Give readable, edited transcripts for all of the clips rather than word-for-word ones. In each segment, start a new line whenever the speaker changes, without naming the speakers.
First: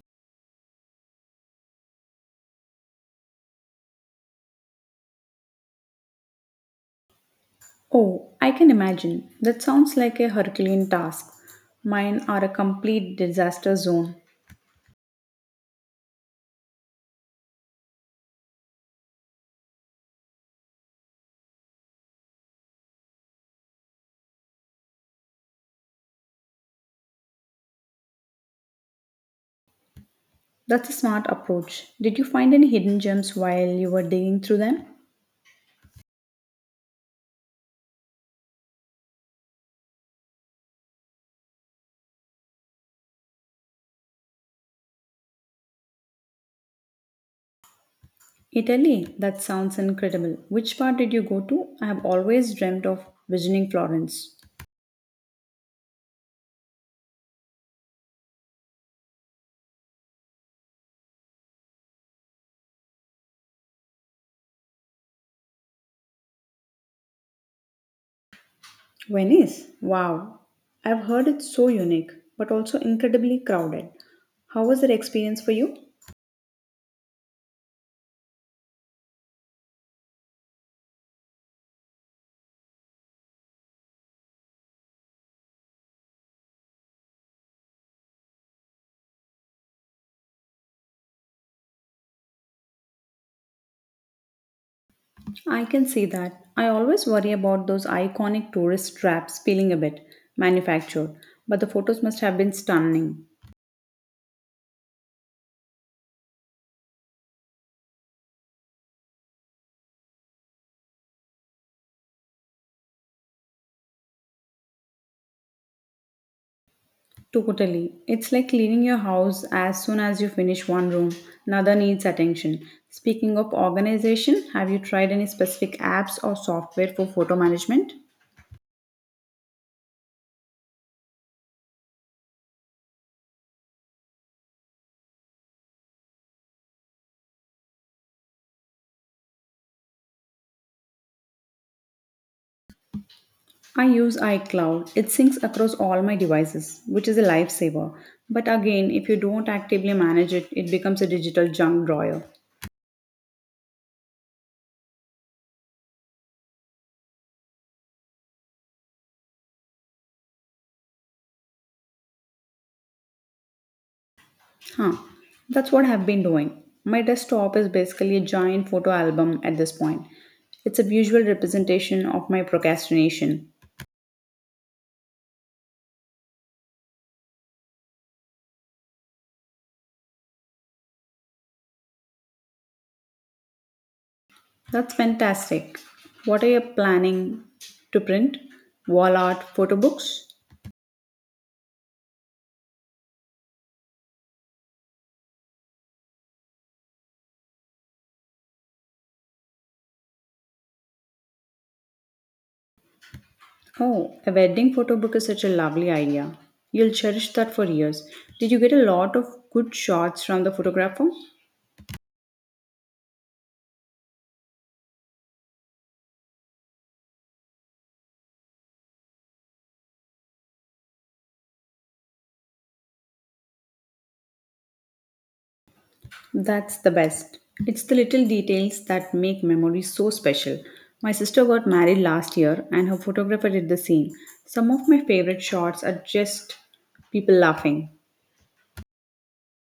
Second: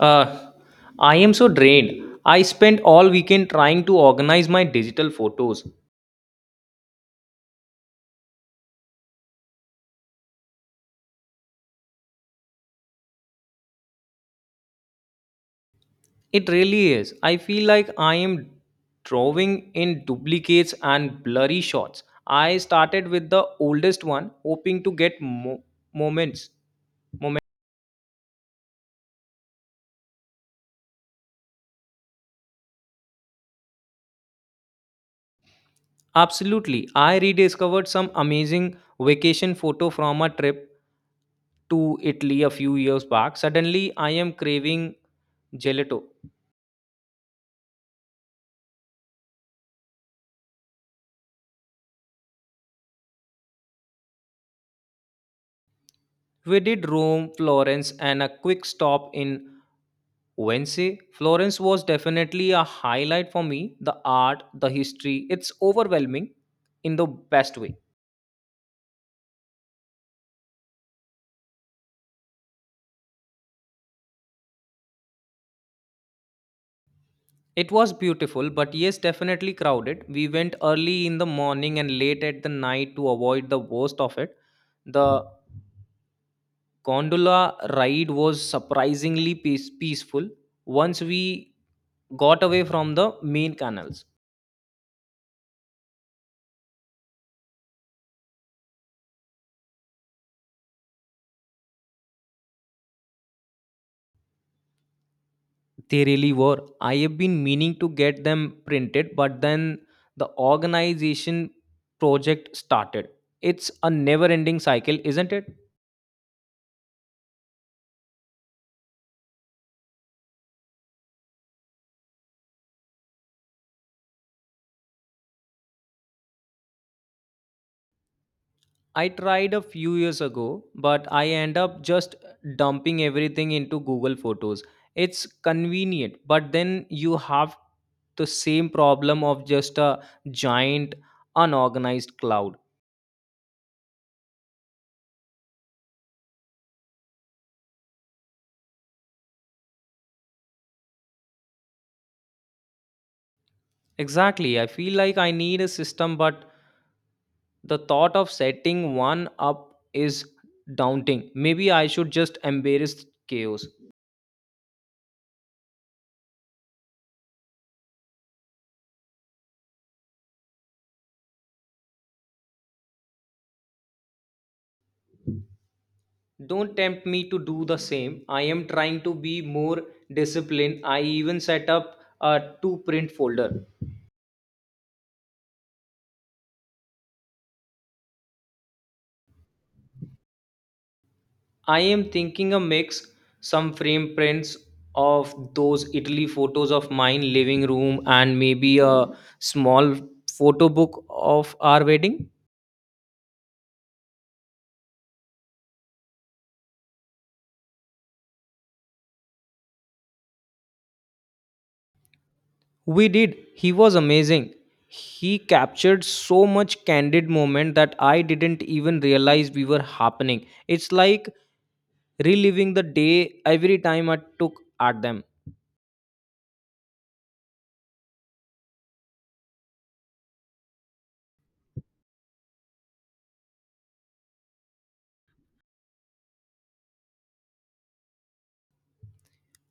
Uh, I am so drained. I spent all weekend trying to organize my digital photos.
Oh, I can imagine. That sounds like a Herculean task. Mine are a complete disaster zone.
It really is. I feel like I am drawing in duplicates and blurry shots. I started with the oldest one, hoping to get moments. Moment.
That's a smart approach. Did you find any hidden gems while you were digging through them?
Absolutely. I rediscovered some amazing vacation photo from a trip to Italy a few years back. Suddenly, I am craving gelato.
Italy, that sounds incredible. Which part did you go to? I have always dreamt of visiting Florence.
We did Rome, Florence, and a quick stop in Wednesday. Florence was definitely a highlight for me. The art, the history, it's overwhelming in the best way.
Venice? Wow. I've heard it's so unique, but also incredibly crowded. How was that experience for you?
It was beautiful, but yes, definitely crowded. We went early in the morning and late at the night to avoid the worst of it. The gondola ride was surprisingly peaceful once we got away from the main canals.
I can see that. I always worry about those iconic tourist traps feeling a bit manufactured, but the photos must have been stunning.
They really were. I have been meaning to get them printed, but then the organization project started. It's a never ending cycle, isn't it?
Totally. It's like cleaning your house as soon as you finish one room. Another needs attention. Speaking of organization, have you tried any specific apps or software for photo management?
I tried a few years ago, but I end up just dumping everything into Google Photos. It's convenient, but then you have the same problem of just a giant unorganized cloud.
I use iCloud. It syncs across all my devices, which is a lifesaver. But again, if you don't actively manage it, it becomes a digital junk drawer.
Exactly. I feel like I need a system, but the thought of setting one up is daunting. Maybe I should just embrace chaos.
Huh. That's what I've been doing. My desktop is basically a giant photo album at this point. It's a visual representation of my procrastination.
Don't tempt me to do the same. I am trying to be more disciplined. I even set up a two print folder.
That's fantastic. What are you planning to print? Wall art photo books?
I am thinking a mix, some frame prints of those Italy photos of mine living room and maybe a small photo book of our wedding.
Oh, a wedding photo book is such a lovely idea. You'll cherish that for years. Did you get a lot of good shots from the photographer?
We did. He was amazing. He captured so much candid moment that I didn't even realize we were happening. It's like reliving the day every time I took at them.
That's the best. It's the little details that make memories so special. My sister got married last year and her photographer did the same. Some of my favorite shots are just people laughing.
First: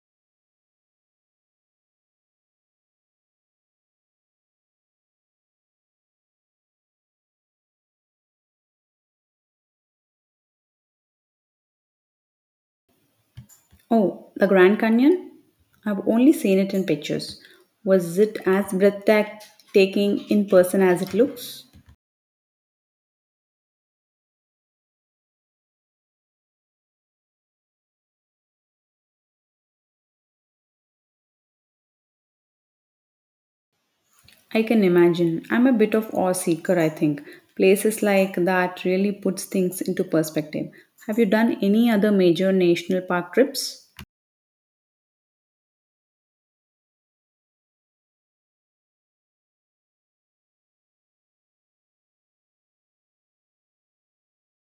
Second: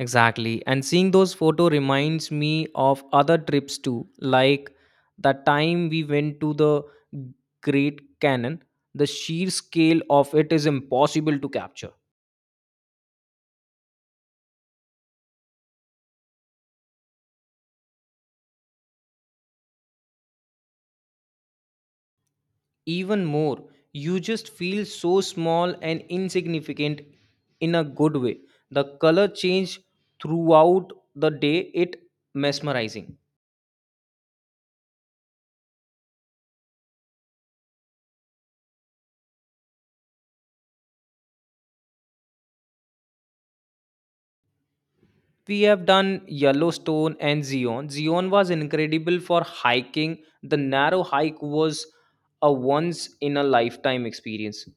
Exactly. And seeing those photo reminds me of other trips too, like the time we went to the Great Canyon. The sheer scale of it is impossible to capture.
Oh, the Grand Canyon? I've only seen it in pictures. Was it as breathtaking in person as it looks?
Even more, you just feel so small and insignificant in a good way. The color change throughout the day, it mesmerizing.
I can imagine. I'm a bit of awe seeker, I think. Places like that really puts things into perspective. Have you done any other major national park trips?
We have done Yellowstone and Zion. Zion was incredible for hiking. The narrow hike was a once in a lifetime experience.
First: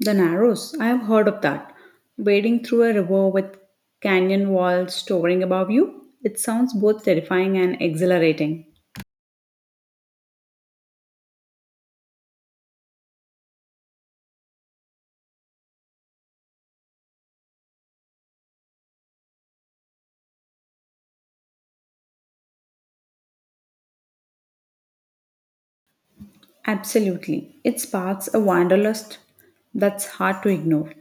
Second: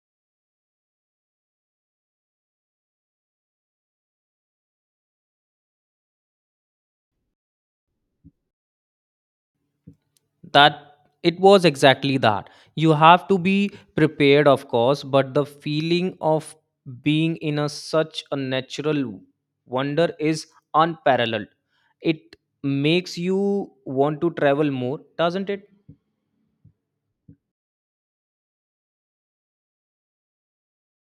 The Narrows. I have heard of that. Wading through a river with canyon walls towering above you. It sounds both terrifying and exhilarating.
That it was exactly that. You have to be prepared, of course, but the feeling of being in a such a natural wonder is unparalleled. It makes you want to travel more, doesn't it?
Absolutely. It sparks a wanderlust that's hard to ignore.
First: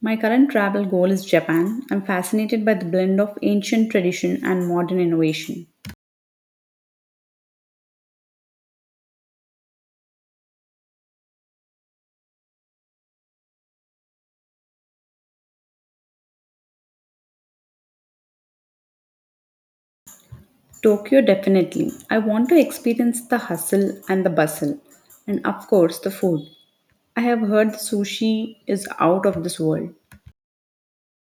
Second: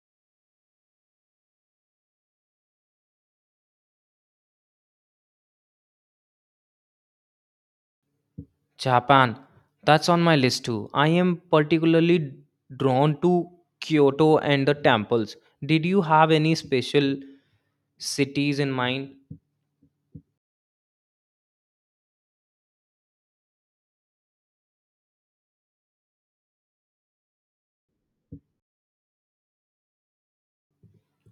My current travel goal is Japan. I'm fascinated by the blend of ancient tradition and modern innovation.
Japan, that's on my list too. I am particularly drawn to Kyoto and the temples. Did you have any special cities in mind?
Tokyo, definitely. I want to experience the hustle and the bustle. And of course, the food. I have heard the sushi is out of this world.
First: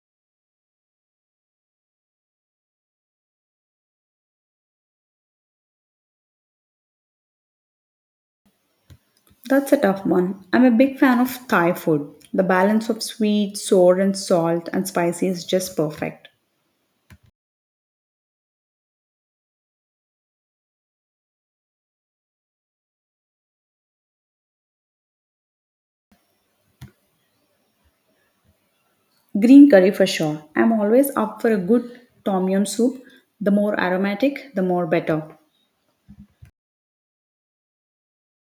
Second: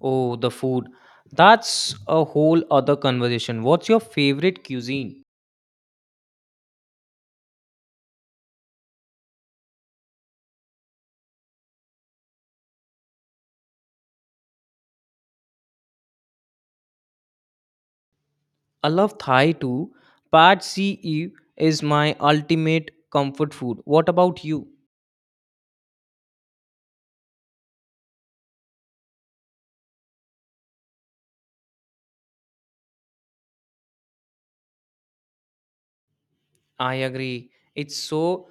Oh, the food. That's a whole other conversation. What's your favorite cuisine?
That's a tough one. I'm a big fan of Thai food. The balance of sweet, sour, and salt and spicy is just perfect.
I love Thai too. Pad CE is my ultimate comfort food. What about you?
Green curry for sure. I'm always up for a good tom yum soup. The more aromatic, the more better.
I agree. It's so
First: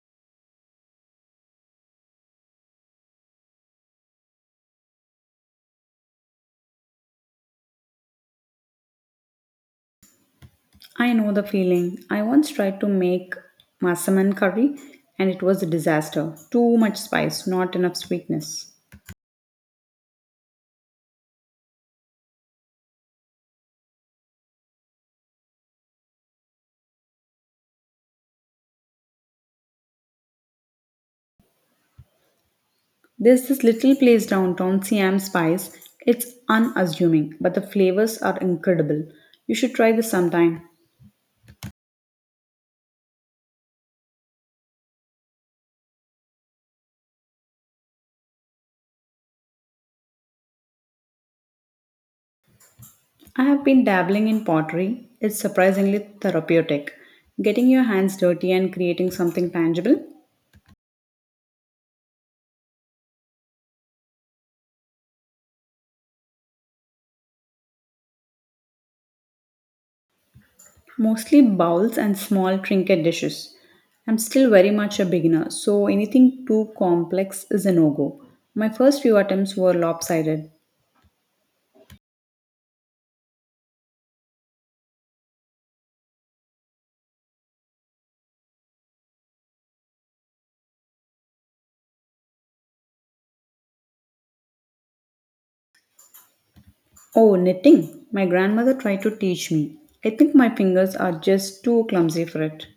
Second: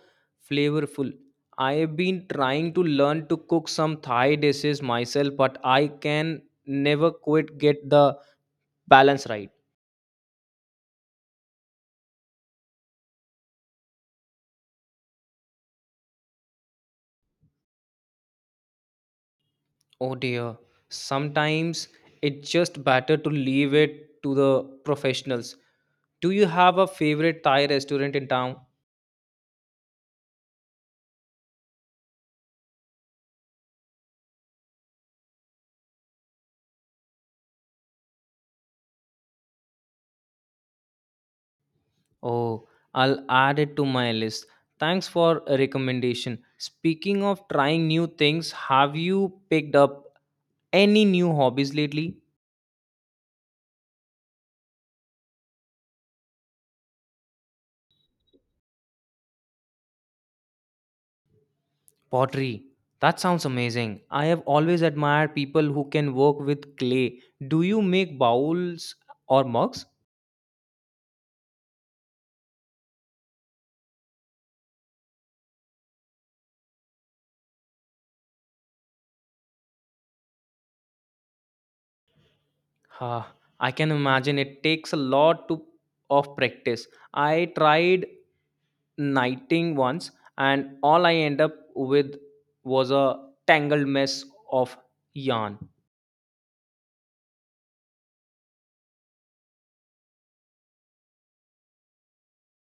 flavorful. I have been trying to learn to cook some Thai dishes myself, but I can never quite get the balance right.
I know the feeling. I once tried to make masaman curry and it was a disaster. Too much spice, not enough sweetness.
Oh dear. Sometimes it's just better to leave it to the professionals. Do you have a favorite Thai restaurant in town?
There's this little place downtown, Siam Spice. It's unassuming, but the flavors are incredible. You should try this sometime.
Oh, I'll add it to my list. Thanks for a recommendation. Speaking of trying new things, have you picked up any new hobbies lately?
I have been dabbling in pottery. It's surprisingly therapeutic. Getting your hands dirty and creating something tangible,
Pottery. That sounds amazing. I have always admired people who can work with clay. Do you make bowls or mugs?
mostly bowls and small trinket dishes. I'm still very much a beginner, so anything too complex is a no go. My first few attempts were lopsided.
Ha, I can imagine it takes a lot to, of practice. I tried knighting once, and all I end up with was a tangled mess of yarn.
Oh, knitting! My grandmother tried to teach me. I think my fingers are just too clumsy for it.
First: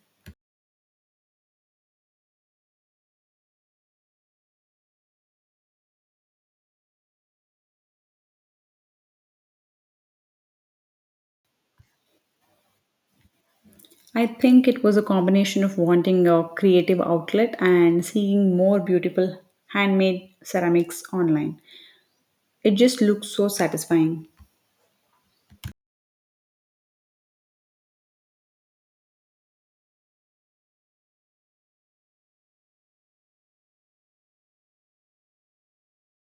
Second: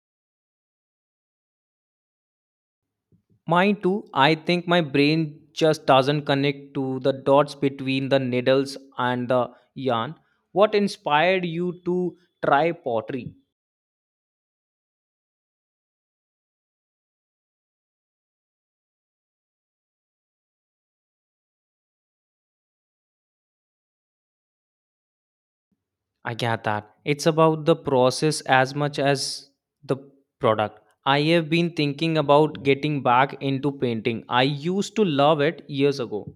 Mine too. I think my brain just doesn't connect to the dots between the needles and the yarn. What inspired you to try pottery?
I think it was a combination of wanting a creative outlet and seeing more beautiful handmade ceramics online. It just looks so satisfying.
I get that. It's about the process as much as the product. I have been thinking about getting back into painting. I used to love it years ago.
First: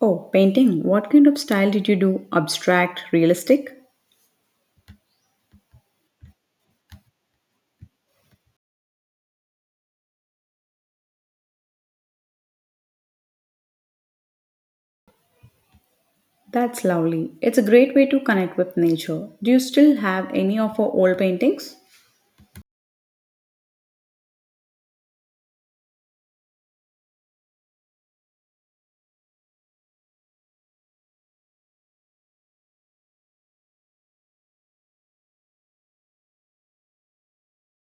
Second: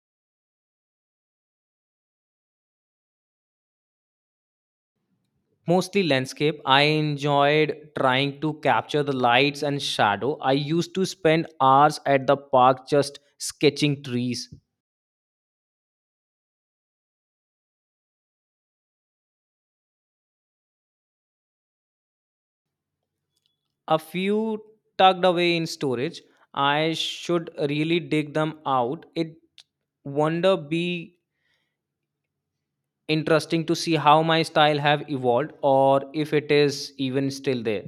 Oh, painting. What kind of style did you do? Abstract, realistic?
Mostly landscape. I enjoyed trying to capture the lights and shadow. I used to spend hours at the park just sketching trees.
That's lovely. It's a great way to connect with nature. Do you still have any of our old paintings?
A few tucked away in storage. I should really dig them out. It wonder be interesting to see how my style have evolved or if it is even still there.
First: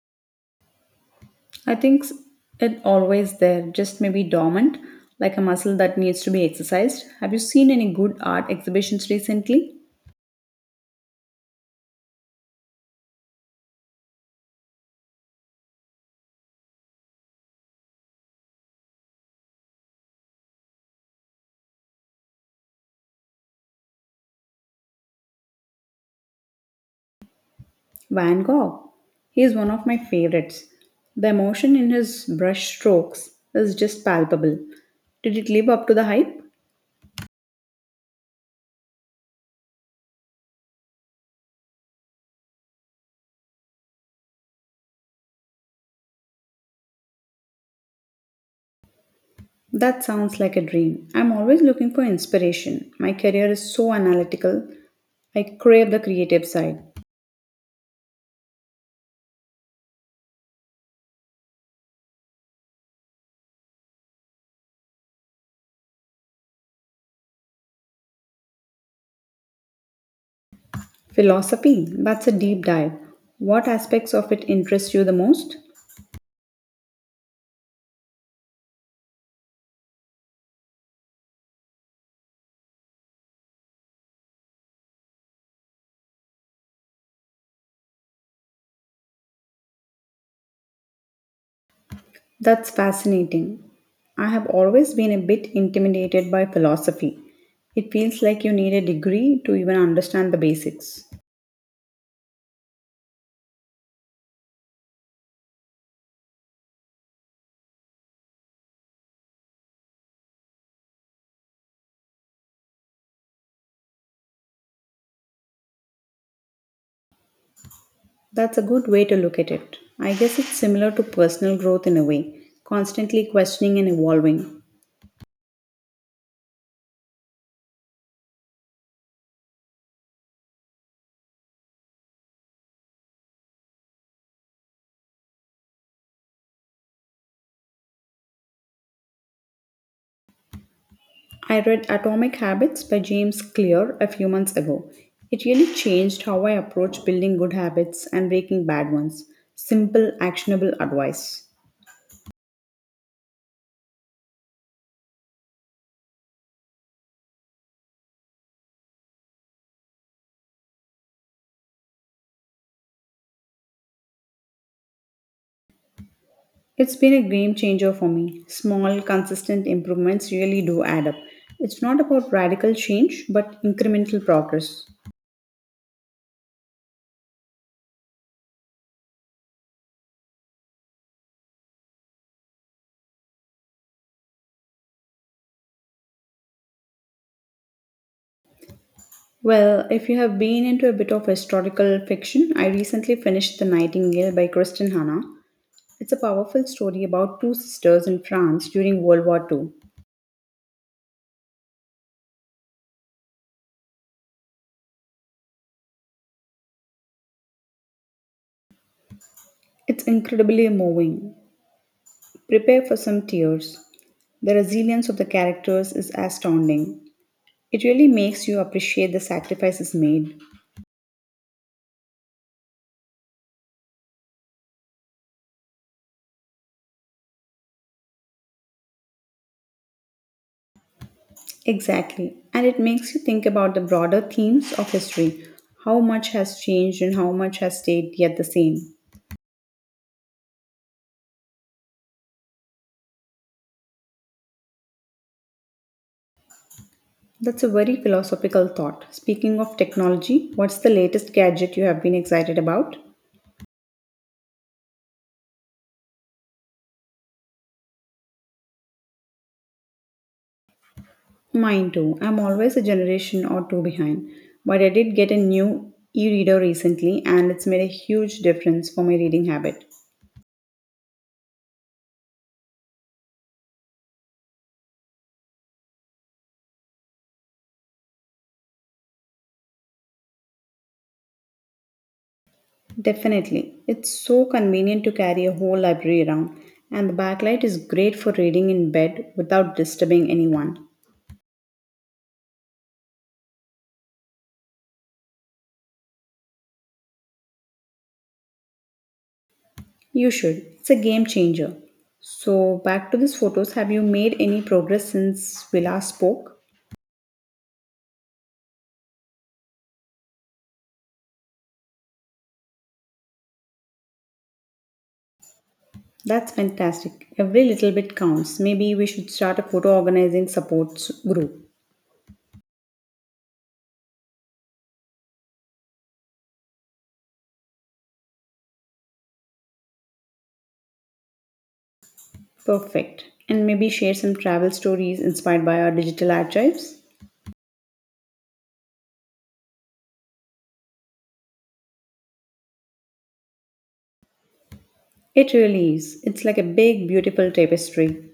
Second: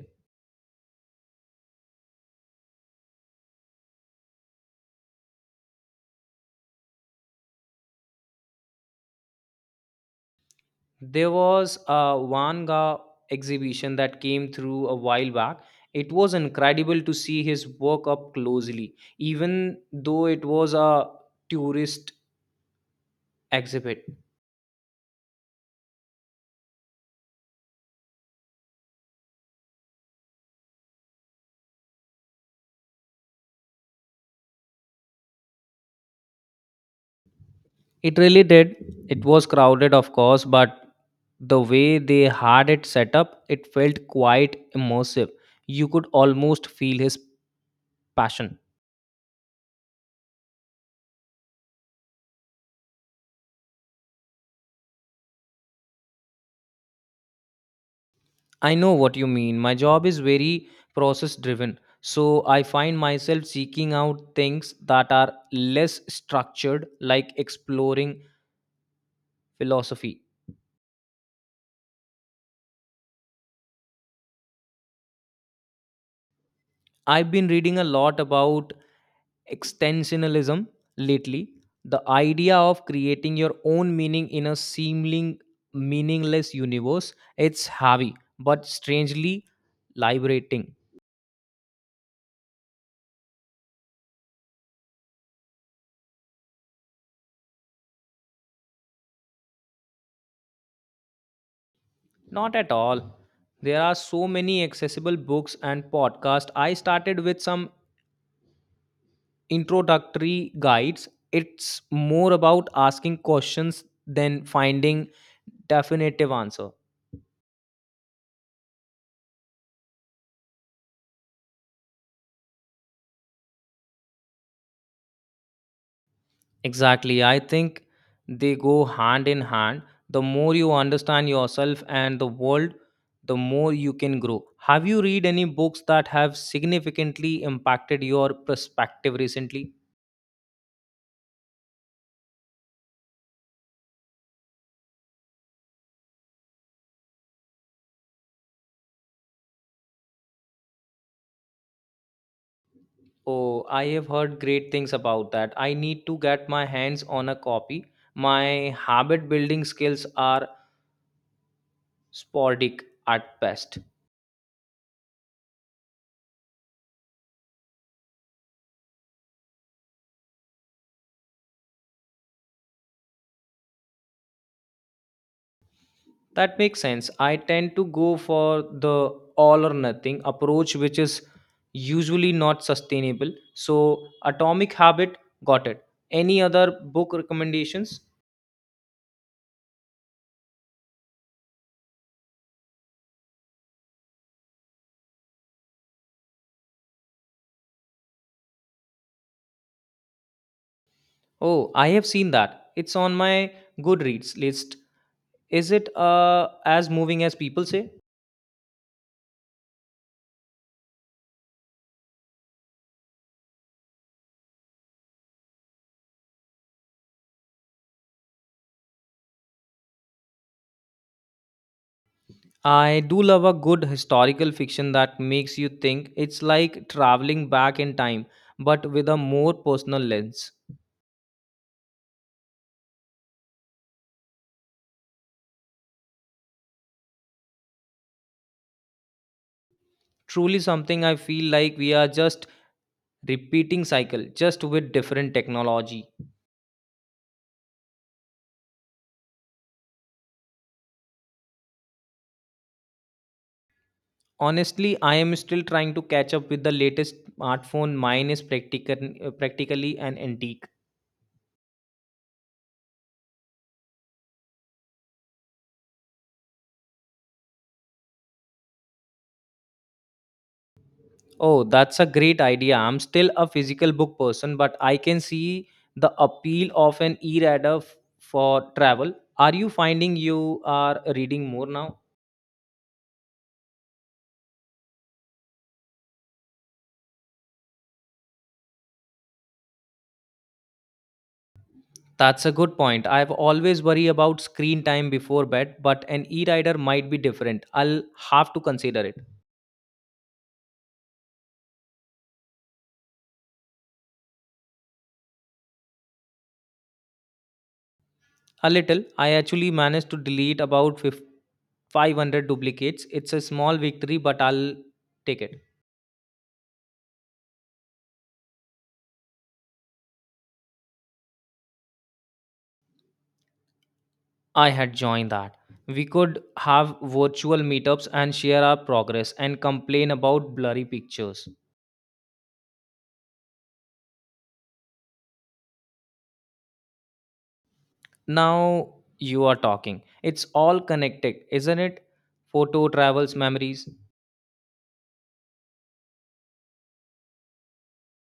I think s- it always there, just maybe dormant, like a muscle that needs to be exercised. Have you seen any good art exhibitions recently?
There was a wanga exhibition that came through a while back. It was incredible to see his work up closely, even though it was a tourist exhibit.
Van Gogh. He is one of my favorites. The emotion in his brush strokes is just palpable. Did it live up to the hype?
It really did. It was crowded, of course, but the way they had it set up, it felt quite immersive. You could almost feel his passion.
That sounds like a dream. I'm always looking for inspiration. My career is so analytical. I crave the creative side.
I know what you mean. My job is very process driven. So I find myself seeking out things that are less structured, like exploring philosophy.
Philosophy, that's a deep dive. What aspects of it interest you the most?
I've been reading a lot about extensionalism lately, the idea of creating your own meaning in a seeming meaningless universe. It's heavy, but strangely liberating.
That's fascinating. I have always been a bit intimidated by philosophy. It feels like you need a degree to even understand the basics.
Not at all. There are so many accessible books and podcasts. I started with some introductory guides. It's more about asking questions than finding definitive answer.
That's a good way to look at it. I guess it's similar to personal growth in a way, constantly questioning and evolving.
Exactly. I think they go hand in hand. The more you understand yourself and the world, the more you can grow. Have you read any books that have significantly impacted your perspective recently?
I read Atomic Habits by James Clear a few months ago. It really changed how I approach building good habits and breaking bad ones. Simple, actionable advice.
Oh, I have heard great things about that. I need to get my hands on a copy. My habit building skills are sporadic at best.
It's been a game changer for me. Small, consistent improvements really do add up. It's not about radical change, but incremental progress.
That makes sense. I tend to go for the all or nothing approach, which is usually not sustainable. So, Atomic Habit, got it. Any other book recommendations?
Well, if you have been into a bit of historical fiction, I recently finished The Nightingale by Kristen Hanna. It's a powerful story about two sisters in France during World War II.
Oh, I have seen that. It's on my Goodreads list. Is it as moving as people say?
It's incredibly moving. Prepare for some tears. The resilience of the characters is astounding. It really makes you appreciate the sacrifices made.
I do love a good historical fiction that makes you think. It's like traveling back in time, but with a more personal lens.
Exactly. And it makes you think about the broader themes of history. How much has changed and how much has stayed yet the same.
Truly something. I feel like we are just repeating cycle just with different technology.
That's a very philosophical thought. Speaking of technology, what's the latest gadget you have been excited about?
Honestly, I am still trying to catch up with the latest smartphone. Mine is practically an antique.
Mine too. I'm always a generation or two behind, but I did get a new e reader recently and it's made a huge difference for my reading habit.
Oh, that's a great idea. I'm still a physical book person, but I can see the appeal of an e-reader for travel. Are you finding you are reading more now?
Definitely. It's so convenient to carry a whole library around, and the backlight is great for reading in bed without disturbing anyone.
That's a good point. I've always worry about screen time before bed, but an e-rider might be different. I'll have to consider it.
You should. It's a game changer. So, back to these photos. Have you made any progress since we last spoke?
A little. I actually managed to delete about 50 500 duplicates. It's a small victory, but I'll take it.
That's fantastic. Every little bit counts. Maybe we should start a photo organizing supports group.
I had joined that. We could have virtual meetups and share our progress and complain about blurry pictures.
Perfect. And maybe share some travel stories inspired by our digital archives.
Now you are talking. It's all connected, isn't it? Photo travels memories.
It really is. It's like a big, beautiful tapestry.